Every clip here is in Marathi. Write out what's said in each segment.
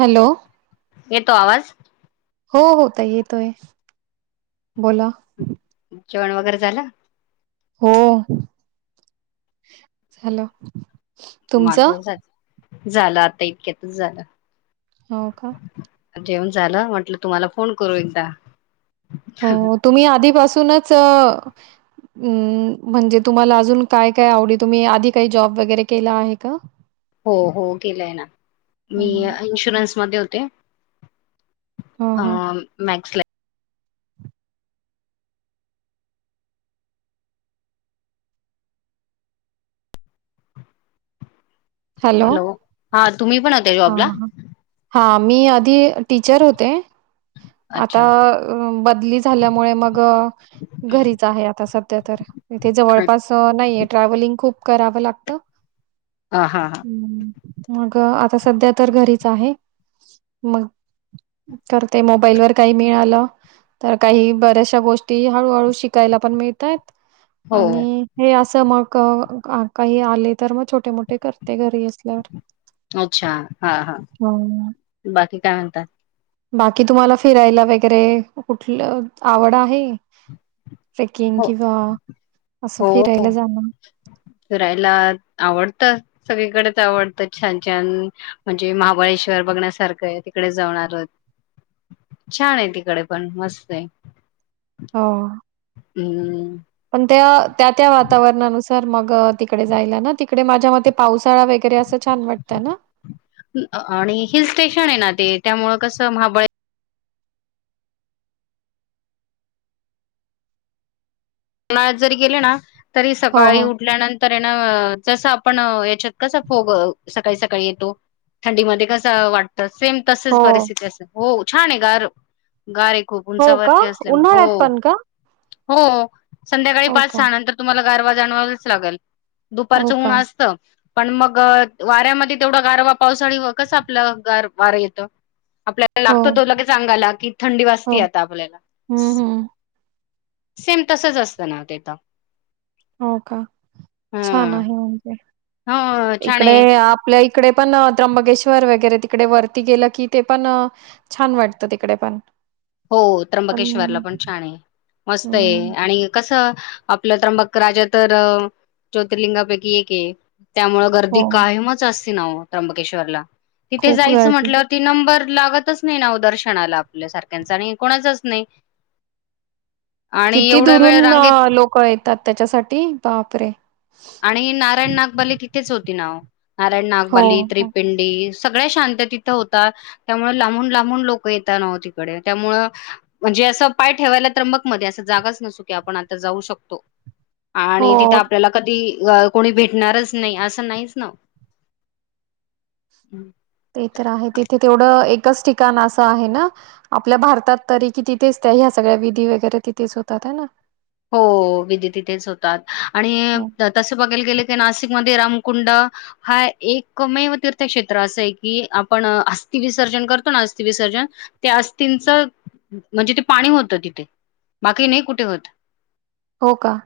हॅलो? येतो आवाज? हो, हो, ताई येतोय. बोला. जेवण वगैरे झालं? हा. हँलो? माझ झालं, आता इतक्यातच झालं. हो का? जेवन झालं, म्हटलं तुम्हाला फोन करू एकदा. हो तुम्ही आधीपासूनच- अम्.. म्हणजे तुम्हाला अजून काय, काय आवडी तुम्ही आधी काही जॉब वगैरे केला आहे का? हो, हो, केलाय ना, ह मी इन्शुरन्समध्ये होते. ह हं, मँ- हॅलो? हा तुम्ही पण होते हा, जॉबला हा. हा, मी आधी टीचर होते. आता अच्छा बदली झाल्यामुळे मग- घरीच आहे आता सध्या तर, इथे जवळपास नाहीे ट्रॅव्हलिंग खूप करावं लागत. हा, हा, हा. हम्म, मग आता सध्या तर घरीच आहे, मग- करते, मोबाईल वर काही मिळालं- तर काही बऱ्याचशा गोष्टी हळूहळू शिकायला पण मिळतात- हो आणि हे असं मग काही आले तर मग छोटे, मोठे करते. ते घरी असल्यावर. अच्छा हा हा हो बाकी काय म्हणताय? बाकी तुम्हाला फिरायला वगैरे, कुठल आवड आहे? ट्रेकिंग हो किंवा असं हो फिरायला जाणं. फिरायला आवडतं. सगळीकडेच आवडतं छान, छान म्हणजे महाबळेश्वर बघण्यासारखं आहे तिकडे जाऊन आलोत. छान आहे तिकडे पण, मस्त आहे. हा. हम्. पण त्या, त्या, त्या वातावरणानुसार- तर मग तिकडे जायला ना, तिकडे माझ्या मते पावसाळा वगैरे असं छान वाटत ना? आणि हिल स्टेशन आहे ना ते, त्यामुळे कस महाबळे- मुळत जरी गेले ना, तरी हो सकाळी हो उठल्यानंतर ये ना जस आपण याच्यात- कसा फोग सकाळी, सकाळी येतो, थंडीमध्येध्ये कसा वाटत, ‌सेम हो तसच परिस्थिती असते. हो छान आहे गांर गांर आहे खूंप हो का उंचावरती असल्यामुळें हो उन्हाळ्यात पण का हो संध्याकांळी हो पांच का सहा नंतर तुम्हांला गांरवा जाणवांलाचं लागेल हो दुपारचं का? ऊंन असतं पणं मंग वाऱ्यांमध्यें तेवढां गांरवा पावसांळी कसं आपलं गांर वारं येतं आपल्यां हो, लागतो तो आपल्या अंगाला कां चांगायला की थंडी वाजती हो. आंता आपल्यांला हं, हं. सेम तसंच असतं नां तेथे हो कां छान हं आहे म्हणजे हो छान ईकडे आहे आपल्यां ईकडे पणं त्र्यंबकेश्वर वगैरें तिकडे वरती गेलं की ते पणं छान वाटतं तिकडे पणं हो त्र्यंबकेश्वरला पणं छान आहे मस्तं आहे हं, आणि कसं आपलं त्र्यंबक राजा तरं ज्योतिर्लिंगापैकी एक आहे त्यामुळें हो. गर्दी काहींचं असं नां त्र्यंबकेश्वरला तिथे खूप जायचं गर्दी. म्हटलं ते नंबर लागतचं नाहीं नां ओ दर्शनालां आपल्यांसारखं त्यांच्या नाहीं आणि कोणाचं नाहीं किती वेळ दुरूंन रांगेत लोकं येतांत त्यांच्यासाठी बापरे आणि नारायंण नागबाली तिथेचं होती नांव नारायंण हो, नागबाली हो. त्रिपिंड सगळ्यां शांत तिथं होतातं त्यामुळें लांबूंन लांबूंन लोकं येतनां आहोंत तिकडे त्यामुळें म्हणजे असं पाय ठेवायलां त्रंबकमध्यें असं जागांच नसूं की आपणं आंता जाऊं शकतो हो, आणि तिथं आपल्यांला कधीं अं कोणी भेटणांरच नाहीं असं नाहींच नां ते तरं आहे तिथे तेवढं एकचं ठिकांण असं आहे नां आपल्या भारतांत तरी की तिथेच त्यां ह्यां सगळ्यां विधी वगैरे तिथेच होतांत आहे नां हो विधी तिथेच होतातं आणि हो, तसे बघांयला गेले की नाशिकमध्यें रामकुंड हां एकमेव तीर्थक्षेत्र असं आहे की आपणं अस्थि विसर्जन करतो नां अस्थि विसर्जन त्यां अस्थींच म्हणजे ते पाणी होतं तिथे बाकी नाहीं कुंठे होतं हो कां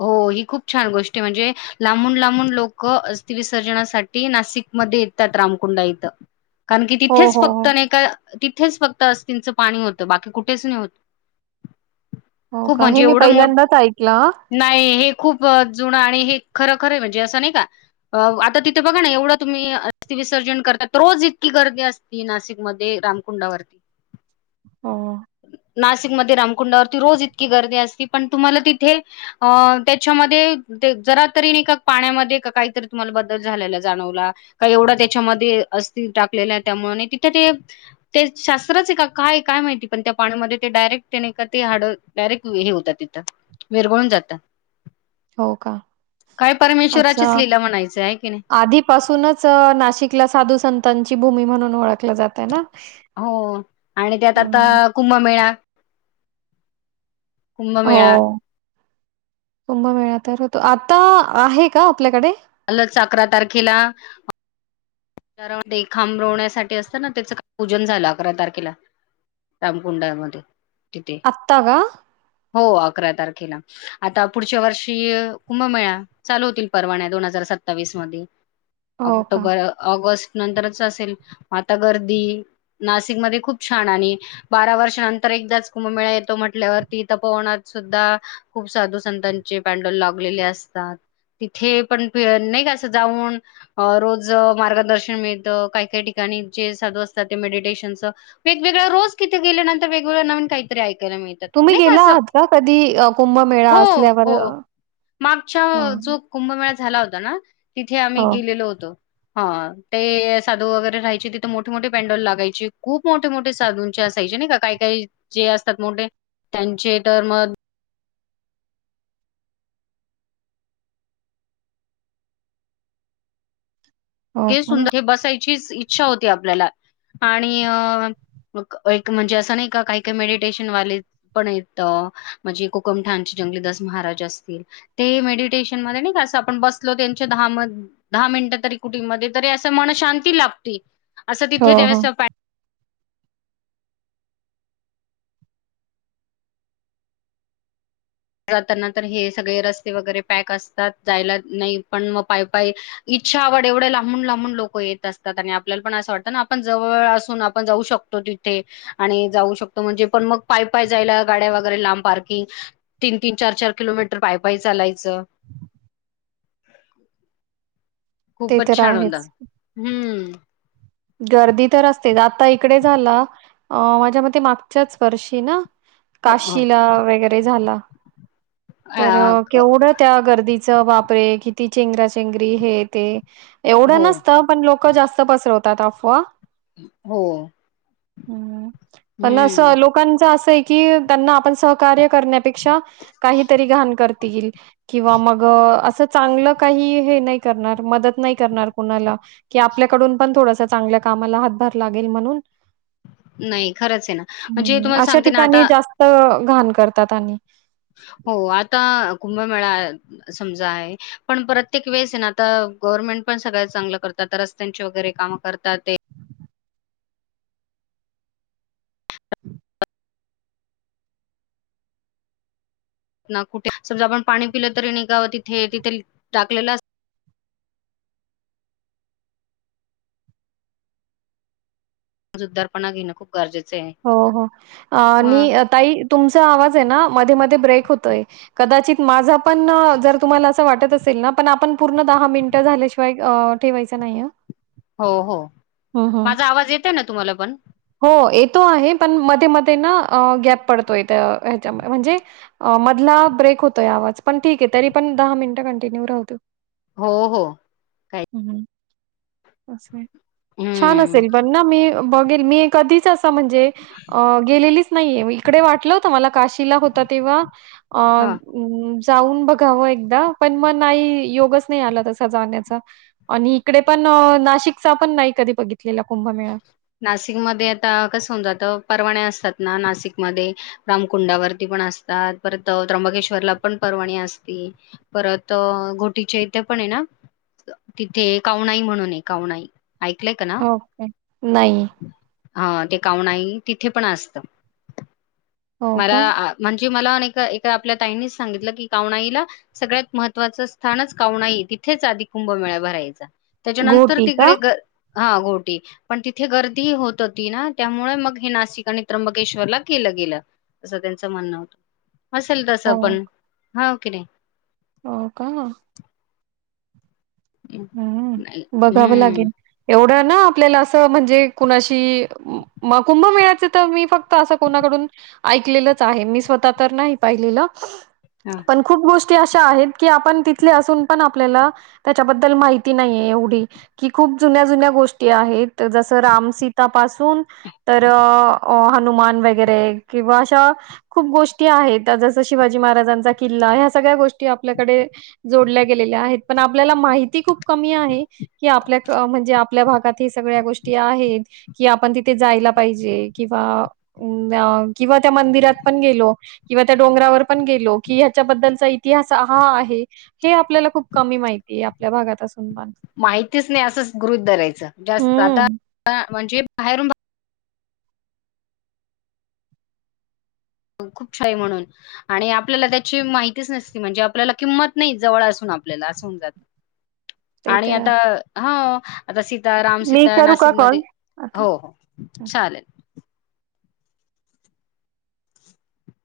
हो ही खूंप छान गोष्टं म्हणजे लांबूंन लांबूंन लोकं अस्थि विसर्जनांसाठी नाशिकमध्यें येतातं रामकुंडा इथं कारणं की हो, तिथेचं हो, हो. फक्तं नाहीं कां तिथेच फक्तं अस्थिंचं पाणी होतं बाकी कुंठेच नाहीं होतं हो कां हे मी पहिल्यांदाच ऐकलं नाहीं हे खूंप जुनं आणि हे खरं खरं म्हणजे असं नाहीं कां आंता तिथे बघां नां एवढं तुम्हीं अस्थि विसर्जन करतांत रोज इतकी गर्दी असते ती नाशिकमध्यें रामकुंडावरती हो, नाशिकमध्यें रामकुंडावरती रोज इतकी गर्दी असती पणं तुम्हांला तिथे अं त्यांच्यामध्ये ते जरां तरीने कां प्राण्यांमध्ये कांहीतरी तुम्हांला बंदल झालेला जाणंवला कांहीं एवढां त्यांच्यामध्ये अस्थ टाकलेला आहे त्यामुळें आणि तिथे ते ते शास्त्रांच आहे कां कायं कायं माहिती पणं त्यां पाण्यांमध्ये ते डायरेक्ट त्यांने कां ते हाडं डायरेक्ट हे होतं हसत्या तिथं विरबळूंन जातांत हो का? कायं परमेश्वराचीच ललीला म्हणायचं आहे की नाहीं पासूंनच नाशिकला सांधू संतांची भूमी म्हणूंन ओळखलं जातं आहे नां हो आणि त्यांत आंता कुंभमेळां हो कुंभमेळा कुंभमेळां तरं होतो आंता आहे कां आपल्यांकडे आलंच अकरां तारखेलां खांब रवण्यांसाठी असतं नां त्याचं पूजन झालं अकरां तारखेला रामकुंडामध्ये तिथे. आत्ता का? हो, अकरा तारखेला. आता पुढच्या वर्षी कुंभमेळा चालू होतील परवान्या दोन हजार सत्तावीस मध्ये हो का? ऑक्टोबर ऑगस्ट नंतरच असेल. आता गर्दी नाशिकमध्ये खूप छान आणि बारा वर्षानंतर एकदाच कुंभमेळा येतो. म्हटल्यावरती तपोवनात सुद्धा खूप साधू संतांचे बॅण्डल लागलेले असतात. तिथे पण नाही का असं जाऊन रोज मार्गदर्शन मिळतं. काही काही ठिकाणी जे साधू असतात ते मेडिटेशनचं वेगवेगळ रोज तिथ गेल्यानंतर वेगवेगळं नवीन काहीतरी ऐकायला मिळत. तुम्ही नाही का गेला असं. आहात कधी अ, कुंभमेळा हो असल्यावर? हो अ, मागच्या हां. जो कुंभमेळा झाला होता ना. तिथे आम्ही हो. गेलेलो होतो. ह. ते साधू वगैरे राहायचे तिथे मोठे मोठे बॅण्डल लागायचे. खूप मोठे मोठे साधूंचे असायचे नाही का काही काही जे असतात मोठे त्यांचे तर मग हो किती का? सुंदर हे बसायचीच इच्छा होती आपल्याला आणि अ मग एक म्हणजे असं नाही का काही काही मेडिटेशन वाले, पण आहेत म्हणजे कोकमठाणचे जंगलीदास महाराज असतील, ते मेडिटेशन मध्ये नाही कसं आपण बसलो त्यांच्या दहा म दहा मिनिटं तरी कुकिंग मध्ये तरी अस मन शांती लाभते. असं हो, तिथे हो. ज्यावेळेस पॅट जाताना तर हे सगळे रस्ते वगैरे पॅक असतात. जायला नाही पण मग पाय पाय इच्छा आवड एवढे लांबून लांबून लोक येत असतात. आणि आपल्याला पण असं वाटतं ना. आपण जवळ असून आपण जाऊ शक तो. तिथे आणि जाऊ शकतो. म्हणजे पण मग पाय पाय जायला गाड्या वगैरे, लांब पार्किंग. तीन- तीन, चार -चार किलोमीटर पाय पाय चालायचं. ते खूपच तर छान हो. आहेच. हम्म, गर्दी तर असते. आता इकडे झाल. अ माझ्या मते मागच्याच वर्षी ना. हो हो काशीला वगैरे झाला. तर अ क- केवढं त्या गर्दीच बापरे किती चेंगराचेंगरी हे ते एवढं हो नसतं. पण लोक जास्त पसरवतात अफवा. हो पण हम्म असं लोक कांच असं आहे की, त्यांना आपण सहकार्य करण्यापेक्षा काहीतरी घाण करतील. किंवा मग असं चांगलं काही हे नाही करणार. मदत नाही करणार कुणाला, कि आपल्याकडून पण थोडासा चांगल्या कामाला हातभार लागेल. म्हणून, नाही. खरंच आहे ना. म्हणजे तुम्हाला सांगते ना आता त घाण करतात आणि हो. आता कुंभमेळा समजा आहे. पण प्रत्येक वेळेस आहे ना. तर गोव्हर्नमेंट पण सगळ्या चांगलं करतात. रस्त्यांची वगैरे कामं करतात ते, ना कुठे, समजा आपण पाणी पिलं तरी निघाव तिथे तिथे टाकलेलं अस जुद्दारपणा घेणं खूप गरजेचं आहे. हो हो हं. आणि, अ ताई, तुमचा आवाज आहे ना. मध्ये मध्ये ब्रेक होतय. कदाचित माझा पण जर तुम्हाला, वाटत असेल ना. पण आपण पूर्ण दहा मिनिट झाल्याशिवाय ठेवायच नाही हा. हो हो. माझा आवाज येतोय ना तुम्हाला पण. हो येतो आहे. पण मध्ये मध्ये ना गॅप पडतोय. त हेच्या म्हणजे मधला ब्रेक होतोय आवाज पण ठीक आहे. तरी पण दहा मिनिटं कंटिन्यू राहुदेत. हो, हो काही छान हं. असेल पण ना मी बघेल मी कधीच असं म्हणजे अ गेलेलीच नाहीये इकडे वाटलं होत मला काशीला होता तेव्हा अ हां. हम् जाऊन बघावं एकदा पण मन आई योगच नाही आला तसा जाण्याचा आणि इकडे पण नाशिकचा पण नाही कधी बघितलेला कुंभमेळा नाशिकमध्ये आता कसं होण जात परवाण्या असतात ना नाशिकमध्ये रामकुंडावरती पण असतात परत त्र्यंबकेश्वरला पण परर्वाणी असती परत घोटीचे इथे पण आहे ना तिथे कावनाई म्हणून कावनाई ऐकलंय का ना नाही हा ते कावणाई तिथे पण असतं हो मला का? म्हणजे मला एका आपल्या ताईनीच सांगितलं की कावणाईला सगळ्यात महत्त्वाचं स्थानच कावणाई तिथेच आधी कुंभमेळा भरायचा त्याच्यानंतर घोटी का? तिकडे ग हा घोटी पण तिथे गर्दी होत होती ना त्यामुळे मग हे नाशिक आणि त्र्यंबकेश्वरला केलं गेलं असं त्यांचं म्हणणं असेल तसं हो, पण हाव कि नाही हो का नाही हम्म बघावं हम्म लागेल एवढं ना आपल्याला असं म्हणजे कुणाशी म कुंभमेळाच तर मी फक्त असं कोणाकडून ऐकलेलंच आहे मी स्वतः तर नाही पाहिलेलं हा पण खूप गोष्टी अशा आहेत की आपण तिथले असून पण आपल्याला त्याच्याबद् दल माहिती नाहीये एवढी की खूप जुन्या, जुन्या गोष्टी आहेत जसं रामसीतापसून तर अ हनुमान वगैरे त्रिवाशा खूप गोष्टी आहेत जसं शिवाजी महाराजांचा किल्ला ह्या सगळ्या गोष्टी आपल्याकडे जोडल्या गेलेल्या आहेत पण आपल्याला माहिती खूप कमी आहे कि आपल्या म्हणजे आपल्या भागात ह सगळ्या गोष्टी आहेत कि आपण तिथे जायला पाहिजे किंवा आ किंवा त्या मंदिरात पण गेलो किंवा त्या डोंगरावर पण गेलो कि ह्याच्याबद्दलचा इतिहास हा आहे हे आपल्याला खूप कमी माहितीय आपल्या भागात असून पण माहितीच नाही असं गृहीत धरायचं जास्त आता हम्म. म्हणजे बाहेरून खूप छाय म्हणून आणि आपल्याला त्याची माहितीच नसती म्हणजे आपल्याला किंमत नाही जवळ असून आपल्याला असून होत [unintelligible] ते आणि तर आता आहे. ह आता सीता मी रामसीता करू का कॉल नाशिकमध्ये आता? हो चालेल